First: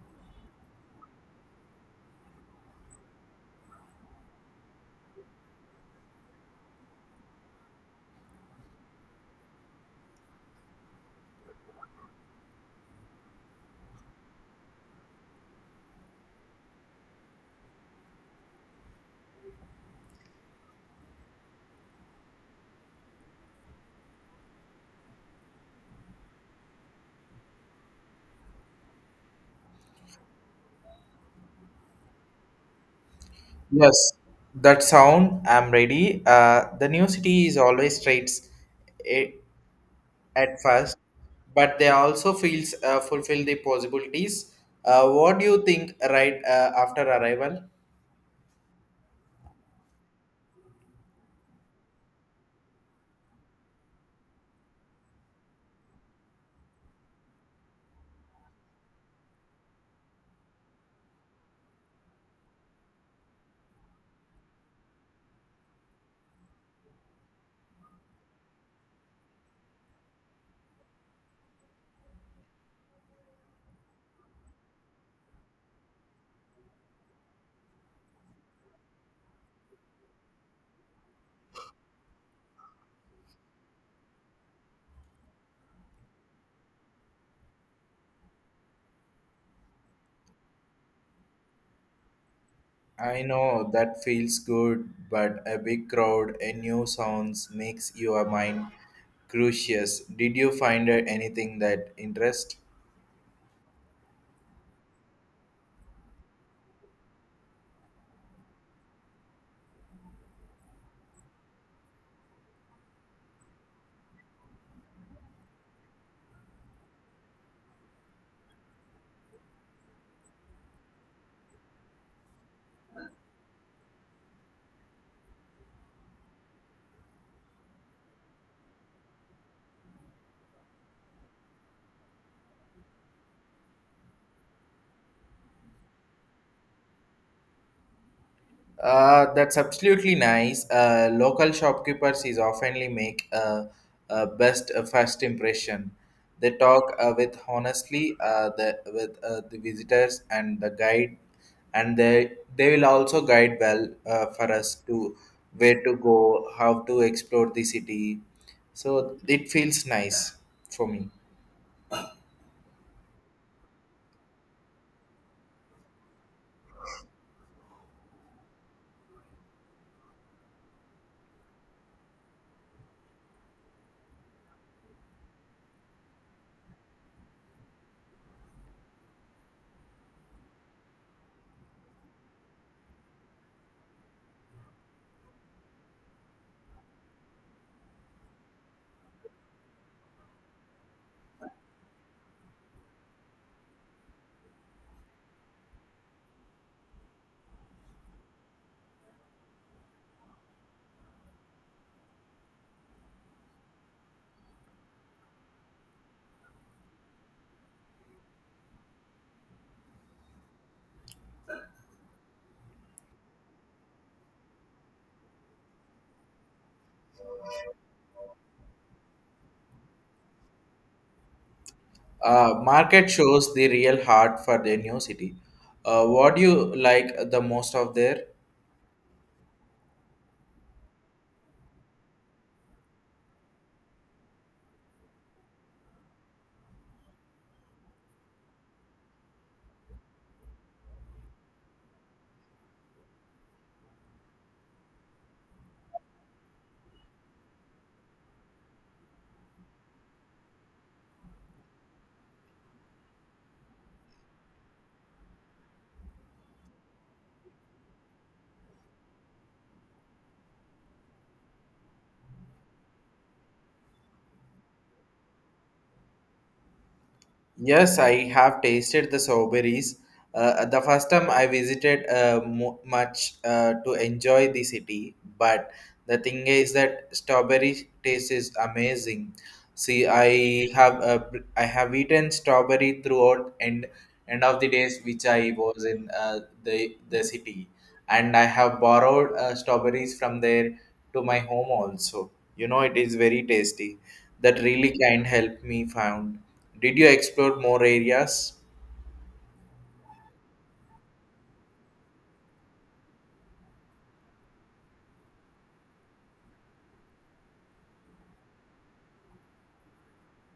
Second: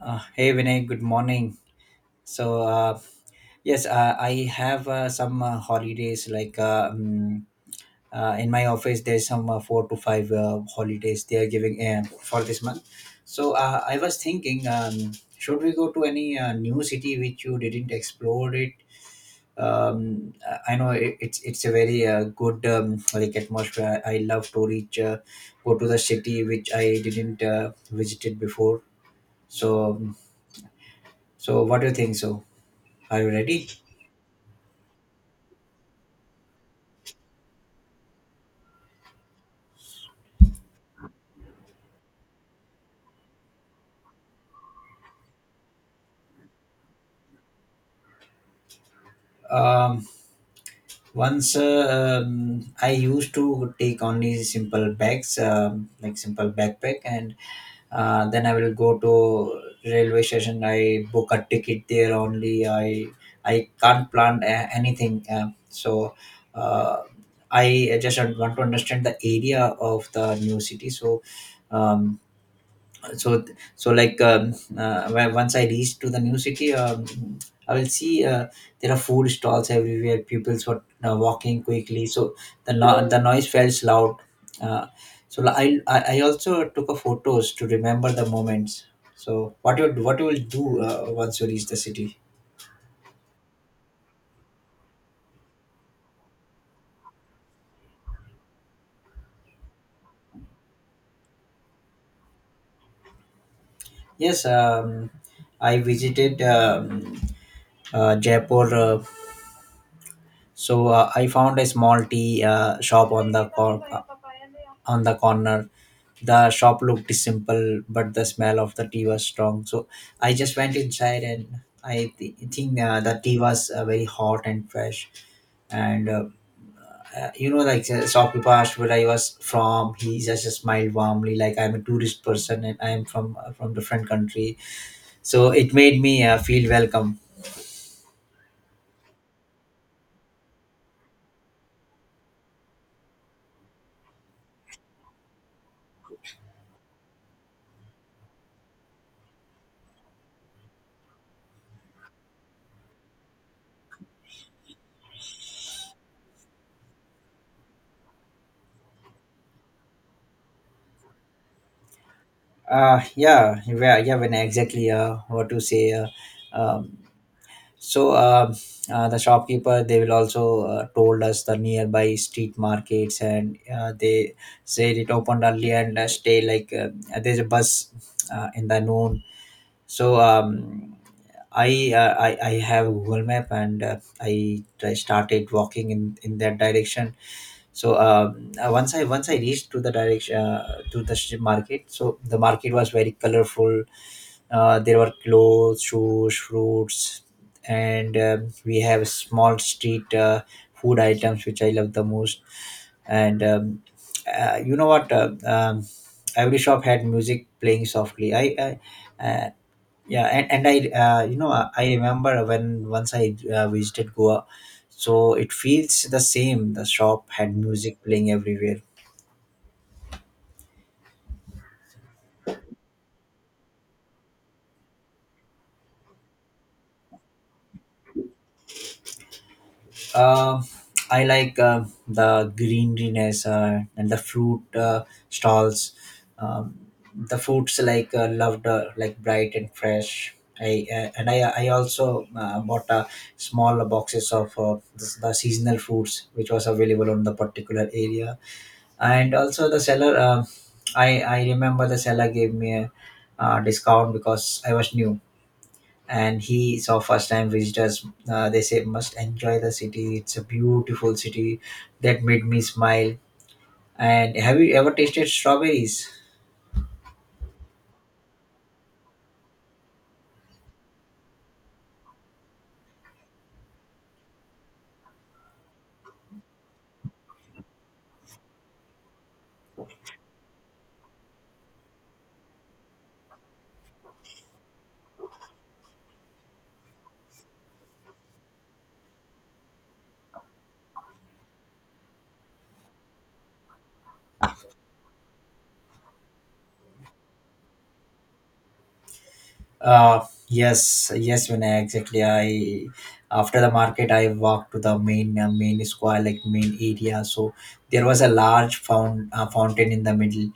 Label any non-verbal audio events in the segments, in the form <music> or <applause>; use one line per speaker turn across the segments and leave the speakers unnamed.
Hey Vinay, good morning. So uh, yes, I have some holidays like in my office. There's some four to five holidays they are giving for this month. So I was thinking, should we go to any new city which you didn't explore it? I know it's a very good like atmosphere. I love to reach go to the city which I didn't visited before, so um, so what do you think? So, are you ready?
Yes, that sound. I'm ready. The new city is always straights a- at first, but they also feels fulfill the possibilities. What do you think right after arrival?
Um, Once I used to take only simple bags, like simple backpack, and then I will go to railway station. I book a ticket there only. I can't plan anything. So. Uh, I just want to understand the area of the new city. Um, so so, once I reach to the new city, I will see there are food stalls everywhere. People were walking quickly, so the no- the noise felt loud. Uh, so li- I, I I also took a photos to remember the moments. So what you, what you will do once you reach the city?
I know that feels good, but a big crowd and new sounds makes your mind curious. Did you find anything that interest?
Yes, I visited, Jaipur. I found a small tea shop on the on the corner. The shop looked simple, but the smell of the tea was strong. So I just went inside, and I think the tea was very hot and fresh. And you know, like, shopkeeper asked where I was from. He just smiled warmly, like I'm a tourist person and I am from different country. So it made me feel welcome.
That's absolutely nice. Local shopkeepers is oftenly make a best first impression. They talk with honestly the with the visitors and the guide, and they will also guide well for us to where to go, how to explore the city. So it feels nice for me.
Yeah, yeah, yeah. When exactly, what to say. Um, So the shopkeeper, they will also told us the nearby street markets, and they said it opened early and stay, there's a bus in the noon. So, um, I have Google Map, and I started walking in that direction. So, once I reached to the direction to the market. So the market was very colorful. There were clothes, shoes, fruits, and we have small street food items, which I love the most. And you know what? Every shop had music playing softly. I yeah, and I you know, I remember when once I visited Goa, so it feels the same. The shop had music playing everywhere.
Market shows the real heart for the new city. What do you like the most of there?
Um, I like the greeniness and the fruit stalls. Um, the fruits loved, like, bright and fresh. I and I I also bought small boxes of the seasonal fruits which was available on the particular area. And also the seller, I remember the seller gave me a discount because I was new, and he saw first time visitors. They say must enjoy the city, it's a beautiful city. That made me smile. And have you ever tasted strawberries?
Yes, I have tasted the strawberries. The first time I visited much to enjoy the city, but the thing is that strawberry taste is amazing. See, I have eaten strawberry throughout and end of the days which I was in the city, and I have borrowed strawberries from there to my home also. You know, it is very tasty. That really can help me found. Did you explore more areas?
Yes, yes. When I exactly, I, after the market, I walked to the main, main square, like main area. So there was a large found fountain in the middle,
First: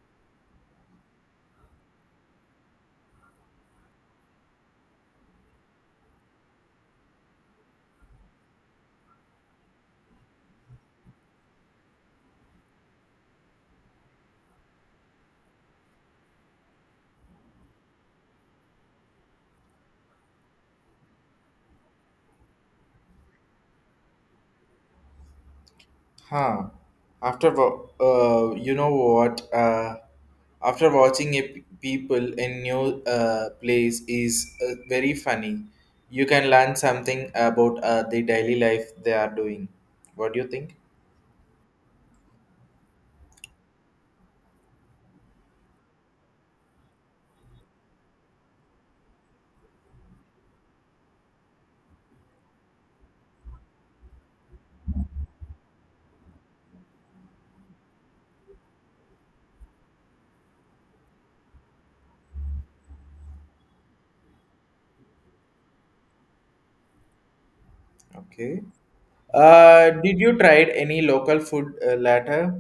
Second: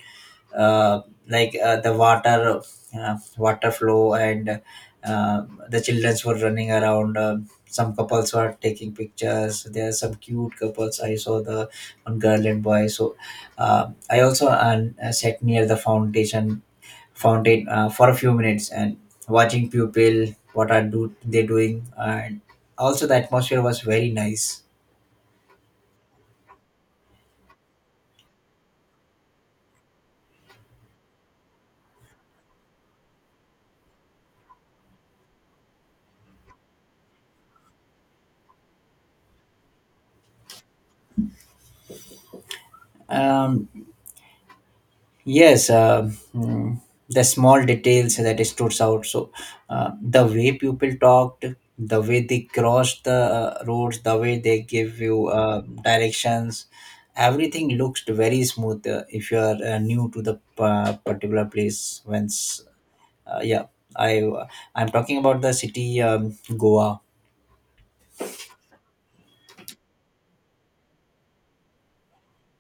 uh, the water, water flow. And uh, the childrens were running around. Some couples were taking pictures. There are some cute couples I saw, the one girl and boy. So I also sat near the foundation fountain for a few minutes and watching people, what are do they doing. And also the atmosphere was very nice.
Huh. You know what? After watching people in new place is very funny. You can learn something about the daily life they are doing. What do you think?
um, Yes, the small details that it stood out. So the way people talked, the way they crossed the roads, the way they give you directions, everything looks very smooth if you are new to the particular place. Once, uh, yeah, I I'm talking about the city, Goa.
Okay. Did you tried any local food later?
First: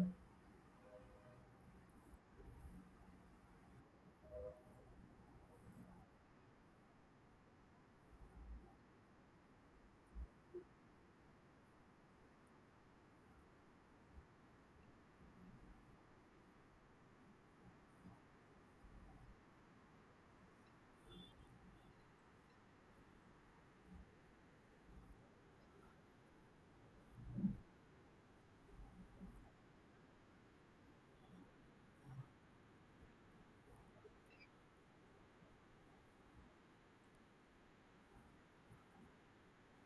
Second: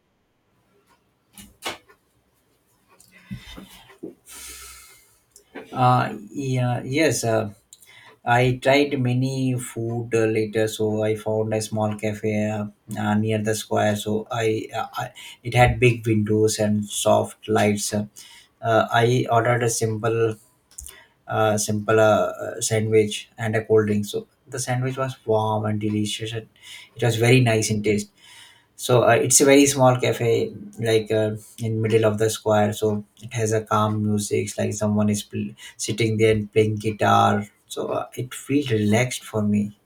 Yeah, yes. I tried many food later, so I found a small cafe, near the square. It had big windows and soft lights. I ordered a simple sandwich and a cold drink. So the sandwich was warm and delicious, and it was very nice in taste. So it's a very small cafe, like uh, in middle of the square. So it has a calm music, like someone is sitting there and playing guitar. So it feels relaxed for me.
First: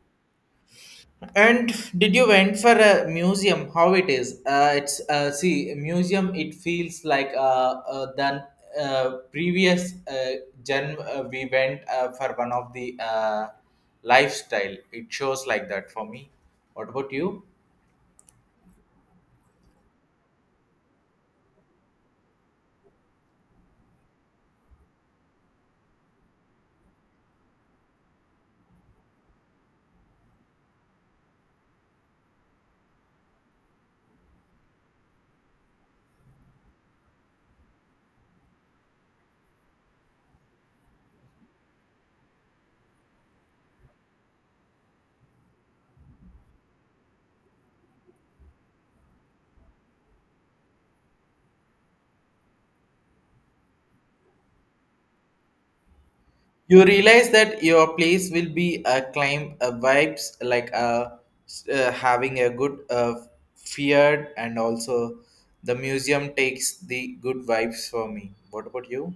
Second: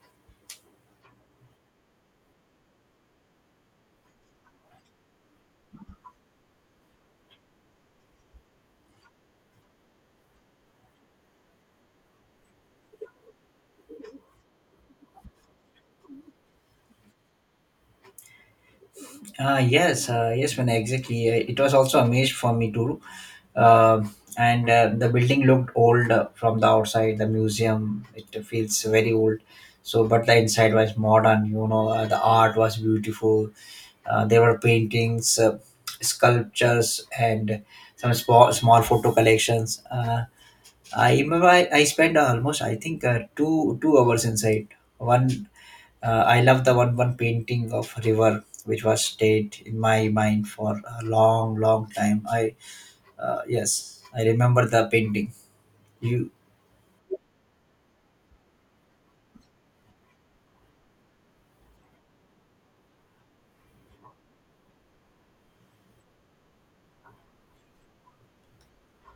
And did you went for a museum? How it is? It's See museum. It feels like than previous gen we went for one of the lifestyle. It shows like that for me. What about you?
Yes, when exactly. It was also amazed for me too. Um and The building looked old from the outside, the museum, it feels very old. So but the inside was modern, you know. The art was beautiful. There were paintings, sculptures, and some small, small photo collections. I remember I spent almost, I think, two hours inside. One I love the one painting of river which was stayed in my mind for a long, long time. I Yes, I remember the painting. You
You realize that your place will be a climb vibes like having a good feared and also the museum takes the good vibes for me. What about you?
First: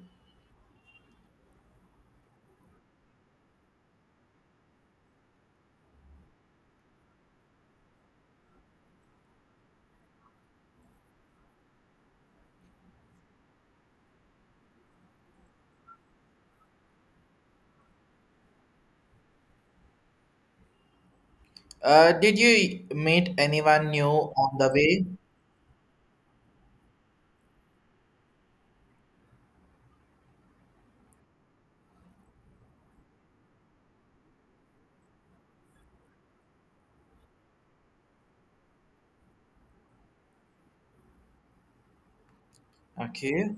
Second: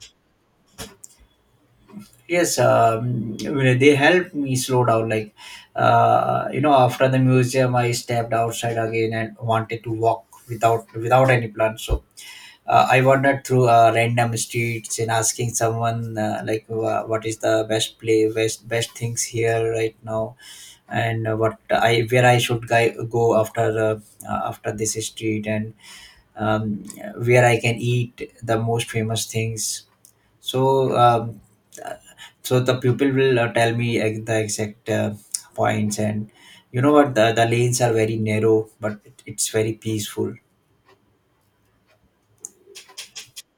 Yes, you know, they helped me slow down. Like, you know, after the museum, I stepped outside again and wanted to walk without any plan. So I wandered through random streets and asking someone, like what is the best play, best, best things here right now, and what, I, where I
Did
should
you
go
meet
after,
anyone new on the
after this
way?
street, and um, where I can eat the most famous things. So, so the pupil will tell me the exact points. And you know what? The lanes are very narrow, but it's very peaceful.
Okay.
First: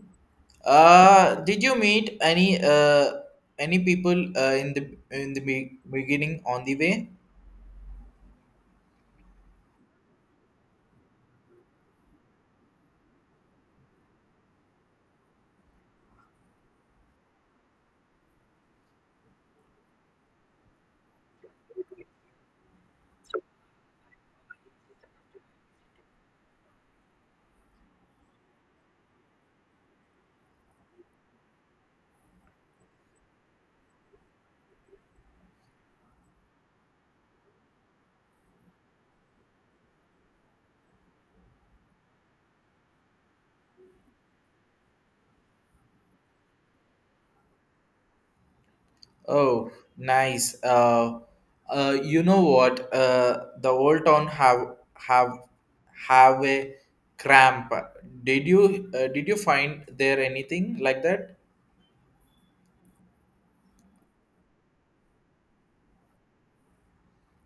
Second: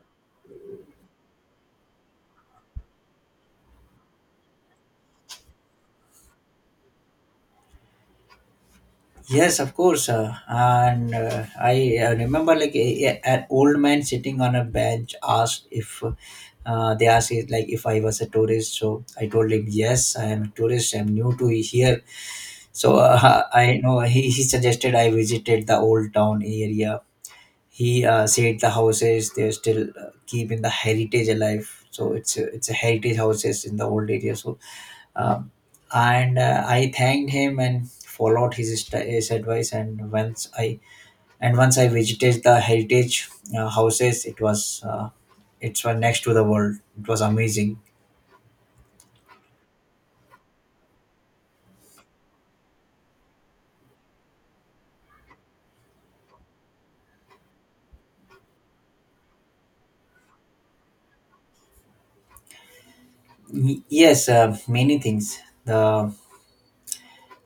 Did you meet any people in the beginning on the way?
Yes, of course. And I remember, like an old man sitting on a bench asked if, they asked it, like if I was a tourist. So I told him, yes, I am a tourist. I'm new to here. So, <laughs> I know, he suggested I visited the old town area. He said the houses, they still keep in the heritage alive. So it's a heritage houses in the old area. So, um, and I thanked him and followed his advice. And once I visited the heritage houses, it was it's one next to the world. It was amazing.
Oh, nice. You know what? The old town have a cramp. Did you find there anything like that?
Yes, many things. The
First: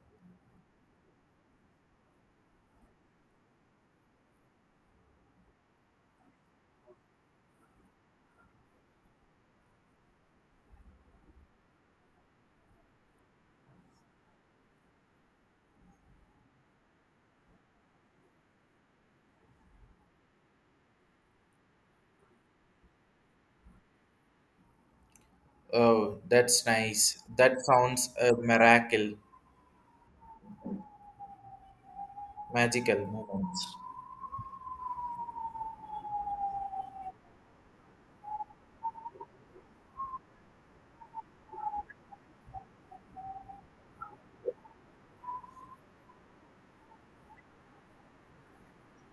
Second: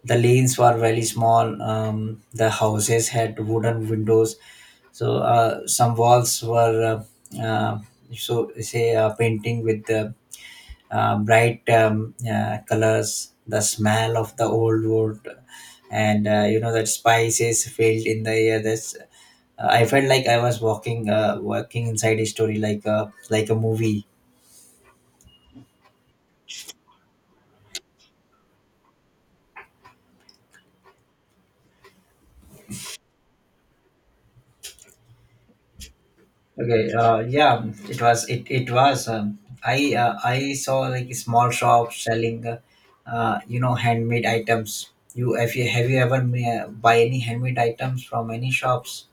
the lanes were very small. The houses had wooden windows. So some walls were, uh, uh, say painting with the bright, colors, the smell of the old wood, and you know, that spices filled in the air. That's I felt like I was walking inside a story, like a, like a movie.
Oh, that's nice. That sounds a miracle, magical moments.
Okay. Yeah. It was. It was. I saw, like, small shops selling, you know, handmade items. You, if you have, you ever buy any handmade items from any shops?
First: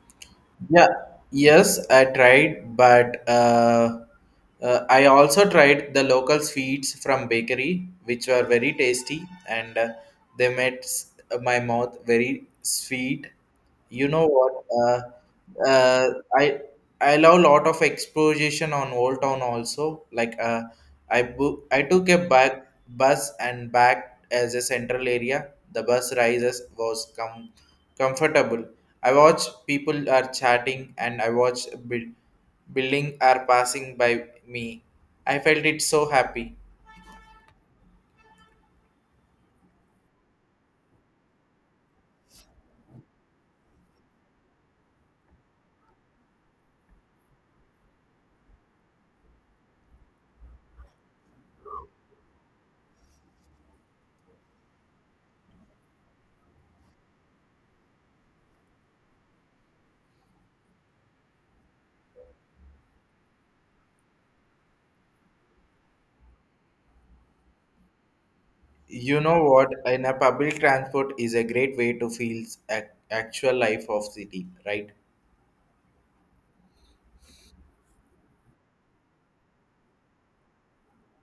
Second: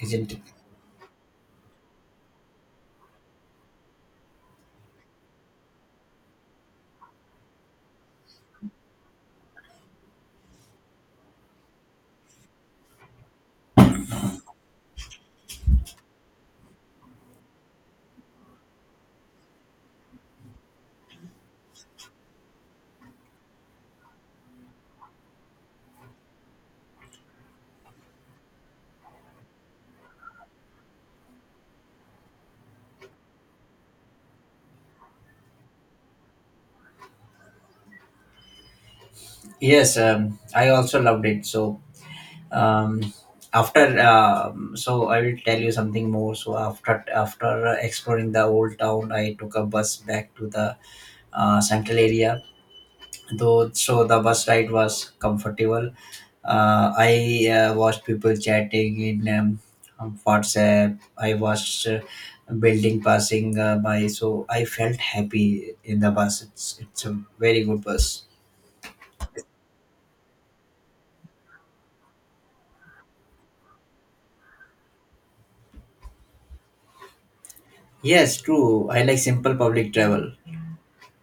Isn't it?
Yeah, yes, I tried, but I also tried the local sweets from bakery, which were very tasty, and they made my mouth very sweet. You know what? I love lot of exposition on Old Town also. Like I book, I took a back bus and back as a central area. The bus rises was comfortable. I watch people are chatting and I watch building are passing by me. I felt it so happy.
Yes. I also loved it. So, um, after so I will tell you something more. So, after exploring the old town, I took a bus back to the central area. Though, so the bus ride was comfortable. I watched people chatting in, on WhatsApp. I watched building passing by, so I felt happy in the bus. It's a very good bus.
You know what? In a public transport is a great way to feel actual life of city, right?
Yes, true. I like simple public travel.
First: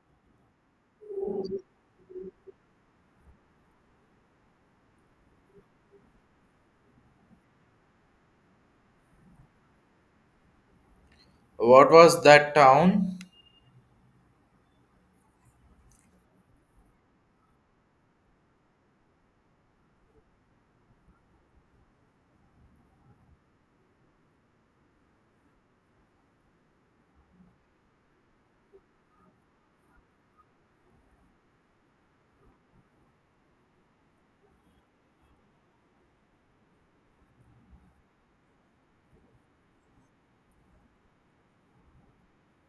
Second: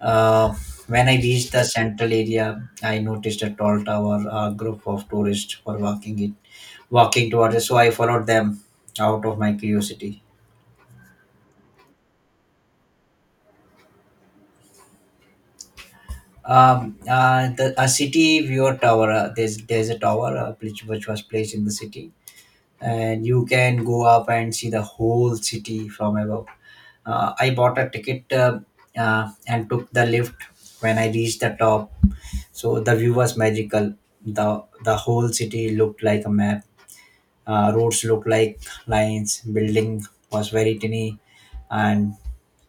Uh, when I reached the central area, I noticed a tall tower, a group of tourists were walking towards it. So I followed them out of my curiosity.
What was that town?
A city viewer tower. There's a tower, which was placed in the city, and you can go up and see the whole city from above. I bought a ticket, and took the lift. When I reached the top, so the view was magical. The whole city looked like a map. Roads looked like lines. Building was very tiny, and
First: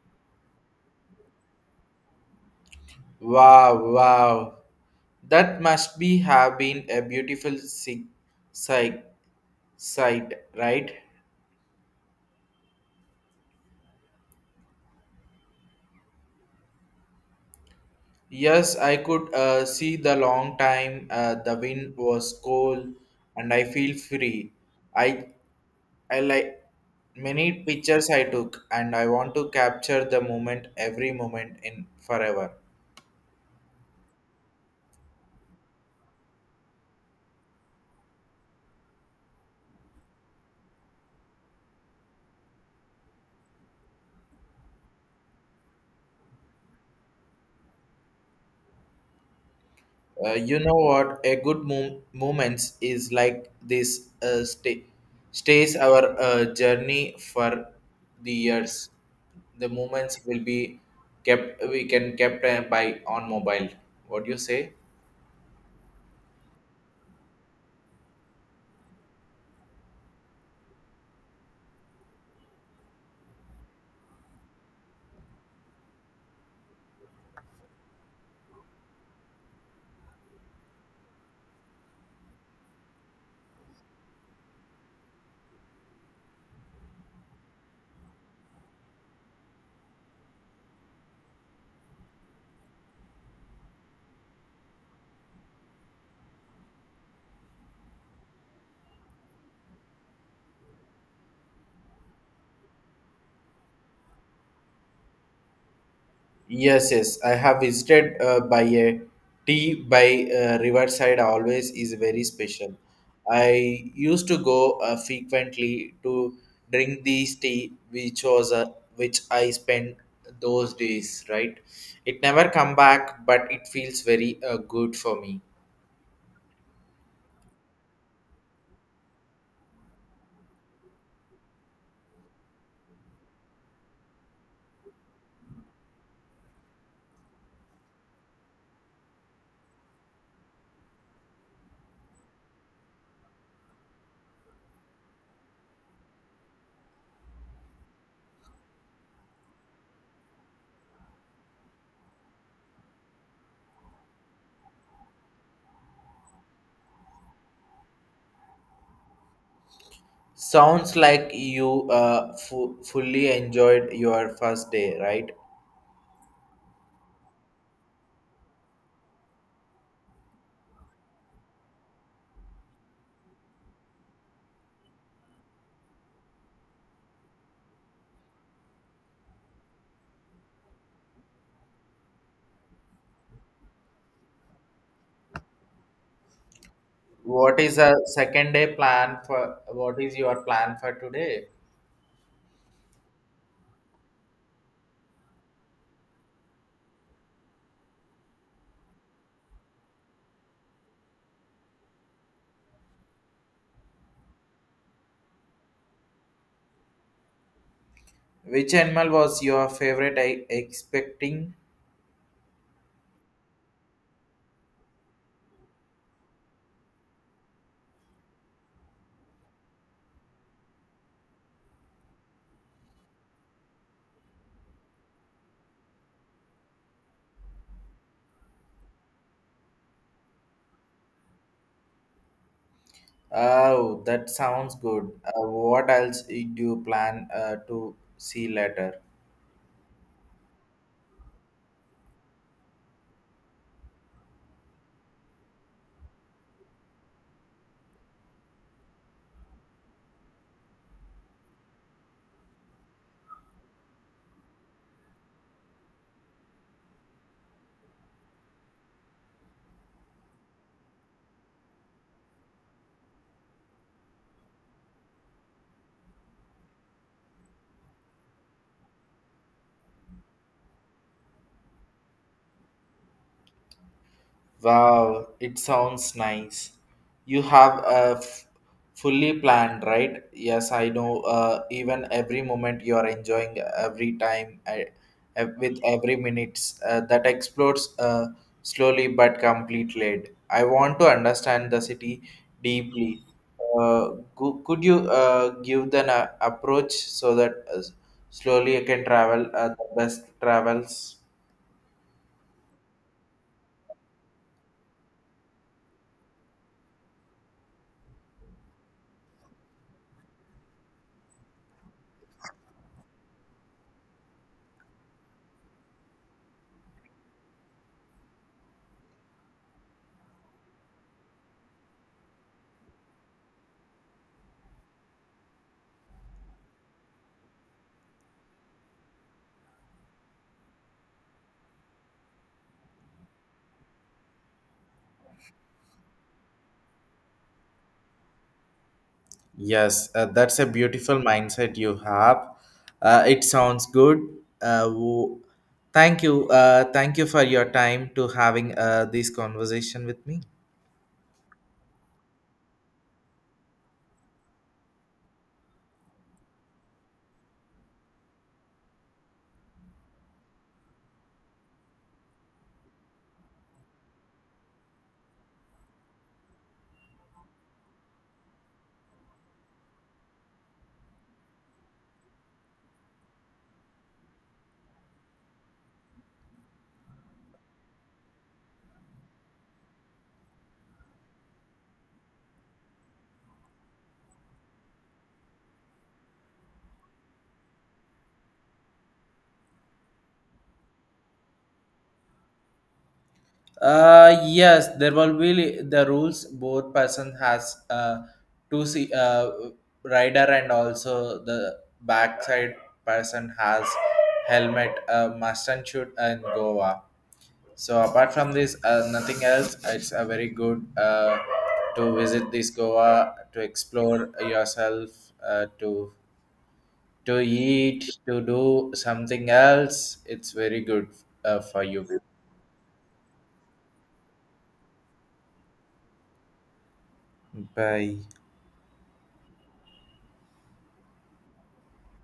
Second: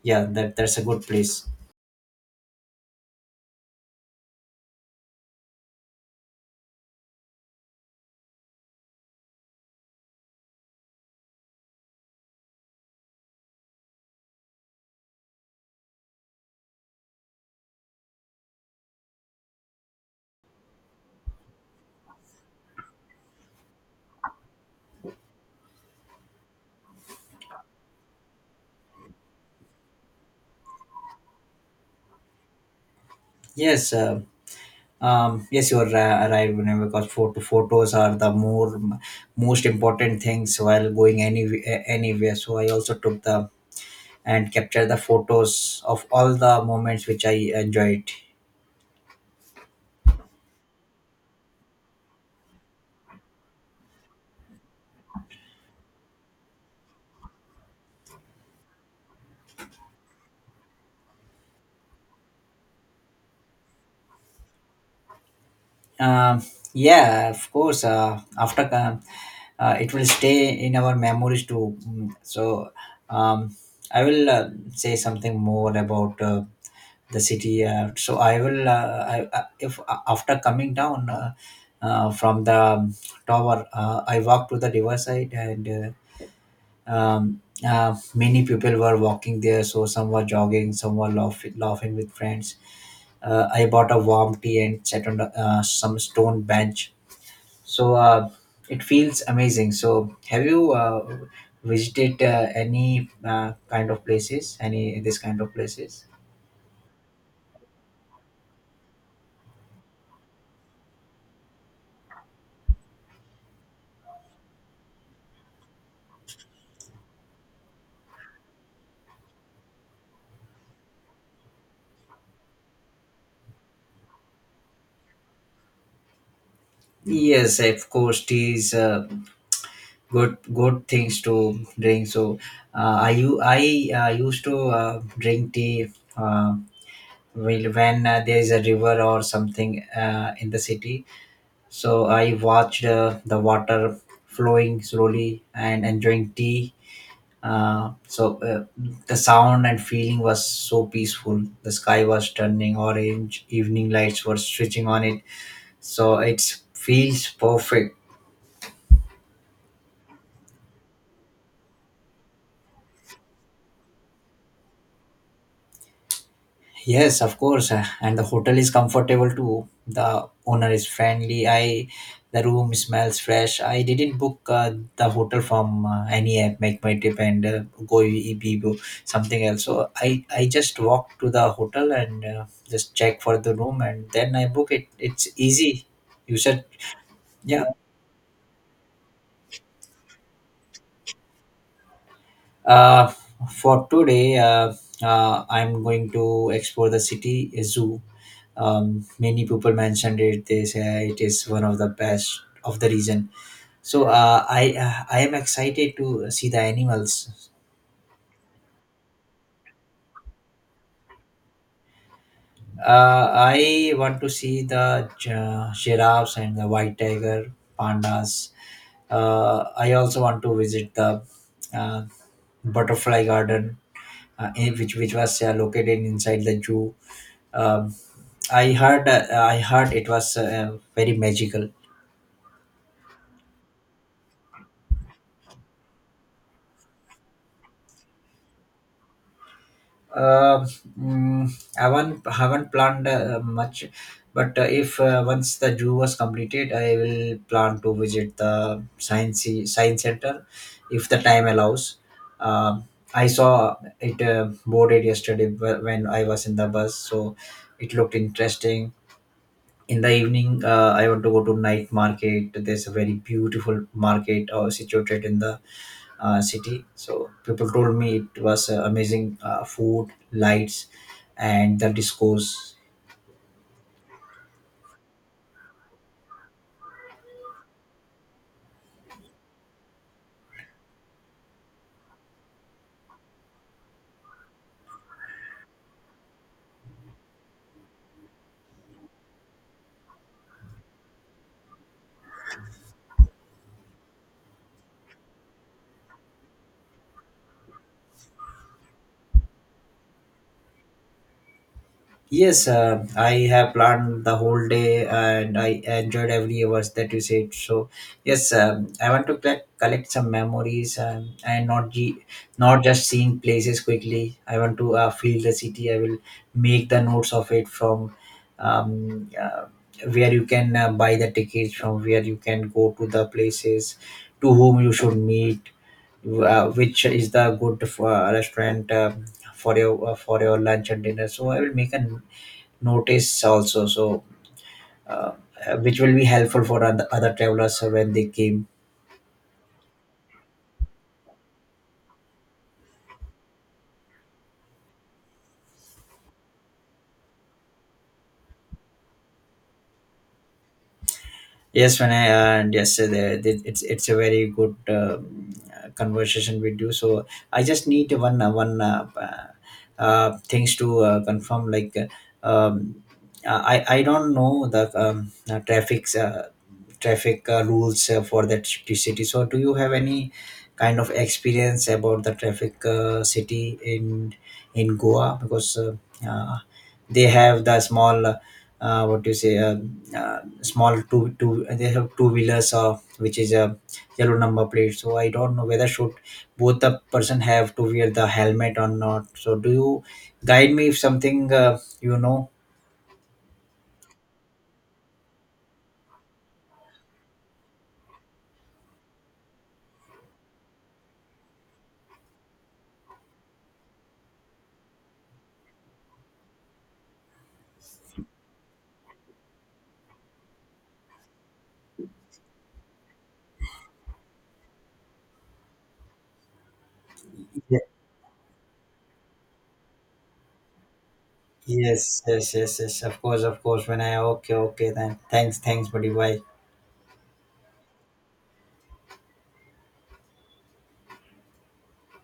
yeah, that's a good place.
Wow, wow. That must be have been a beautiful sig- sight, right? Yes, I could see the long time. The wind was cold, and I feel free. I I like many pictures I took, and I want to capture the moment, every moment in forever.
Yes. Yes you are right, Vinay, because photos are the more, most important things while going any, anywhere. So I also took the, and captured the photos of all the moments which I enjoyed.
You know what? A good moments is like this. Stays our journey for the years. The moments will be kept. We can kept by on mobile. What do you say?
um yeah, of course. After It will stay in our memories too. Mm, so, um I will say something more about the city. So I will, I- if after coming down from the tower, I walked to the riverside and uh, um, many people were walking there. So some were jogging, some were laughing, laughing with friends. I bought a warm tea and sat on the, some stone bench. So uh, it feels amazing. So have you visited any kind of places, any this kind of places?
Yes, yes. I have visited by a tea by Riverside always is very special. I used to go frequently to drink this tea, which was which I spent those days. Right, it never come back, but it feels very good for me.
Yes, of course, tea is good things to drink. So, I u- I used to drink tea when there is a river or something in the city. So I watched the water flowing slowly and enjoying tea. Uh, so uh, the sound and feeling was so peaceful. The sky was turning orange. Evening lights were switching on it. So it feels perfect.
Sounds like you fully enjoyed your first day, right?
Yes, of course. And the hotel is comfortable too. The owner is friendly. I, the room smells fresh. I didn't book the hotel from any app, make my trip and go Ibibo, something else. So I just walk to the hotel and just check for the room and then I book it. It's easy. You said,
What
yeah,
is a second day plan for? What is your plan for today?
Uh, for today, I'm going to explore the city zoo. Many people mentioned it. They say it is one of the best of the region. So I am excited to see the animals.
Which animal was your favorite? I expecting.
I want to see the giraffes and the white tiger, pandas. I also want to visit the uh, butterfly garden, which was located inside the zoo. Um, I heard it was very magical.
Oh, that sounds good. What else do you plan to see later?
Uh, mm, I haven't planned much, but if once the zoo was completed, I will plan to visit the science center, if the time allows. Um I saw it boarded yesterday when I was in the bus, so it looked interesting. In the evening, I want to go to night market. There's a very beautiful market situated in the city. So people told me it was amazing food, lights, and the discourse.
Wow, it sounds nice. You have a fully planned, right? Yes, I know. Even every moment you are enjoying every time with every minutes that explodes slowly but completely. I want to understand the city deeply. Could you give an approach so that slowly I can travel the best travels?
Yes, I have planned the whole day and I enjoyed every hours that you said. So, yes, I want to collect some memories and not just seeing places quickly. I want to feel the city. I will make the notes of it from um, uh, where you can buy the tickets, from where you can go to the places, to whom you should meet, which is the good restaurant. For your for your lunch and dinner, so I will make a notice also. Uh, which will be helpful for other travelers when they came.
Yes, that's a beautiful mindset you have. It sounds good. Uh, wo- Thank you. Thank you for your time to having this conversation with me.
Yes when I and Yes, it's a very good conversation with you. So I just need one things to confirm, like um, I don't know the traffic rules for that city. So, do you have any kind of experience about the traffic city in Goa? Because uh, they have the small, what do you say, small two. They have two wheelers, which is a yellow number plate. So, I don't know whether should both the person have to wear the helmet or not. So, do you guide me if something, you know?
Yes, there will be the rules. Both person has two see rider and also the backside person has helmet. Must and should and Goa. So apart from this, nothing else. It's a very good to visit this Goa to explore yourself, uh, to to eat, to do something else. It's very good for you.
Yes, yes, yes, yes. Of course, of course. When I okay, okay, then thanks, thanks, buddy. Bye.
Bye.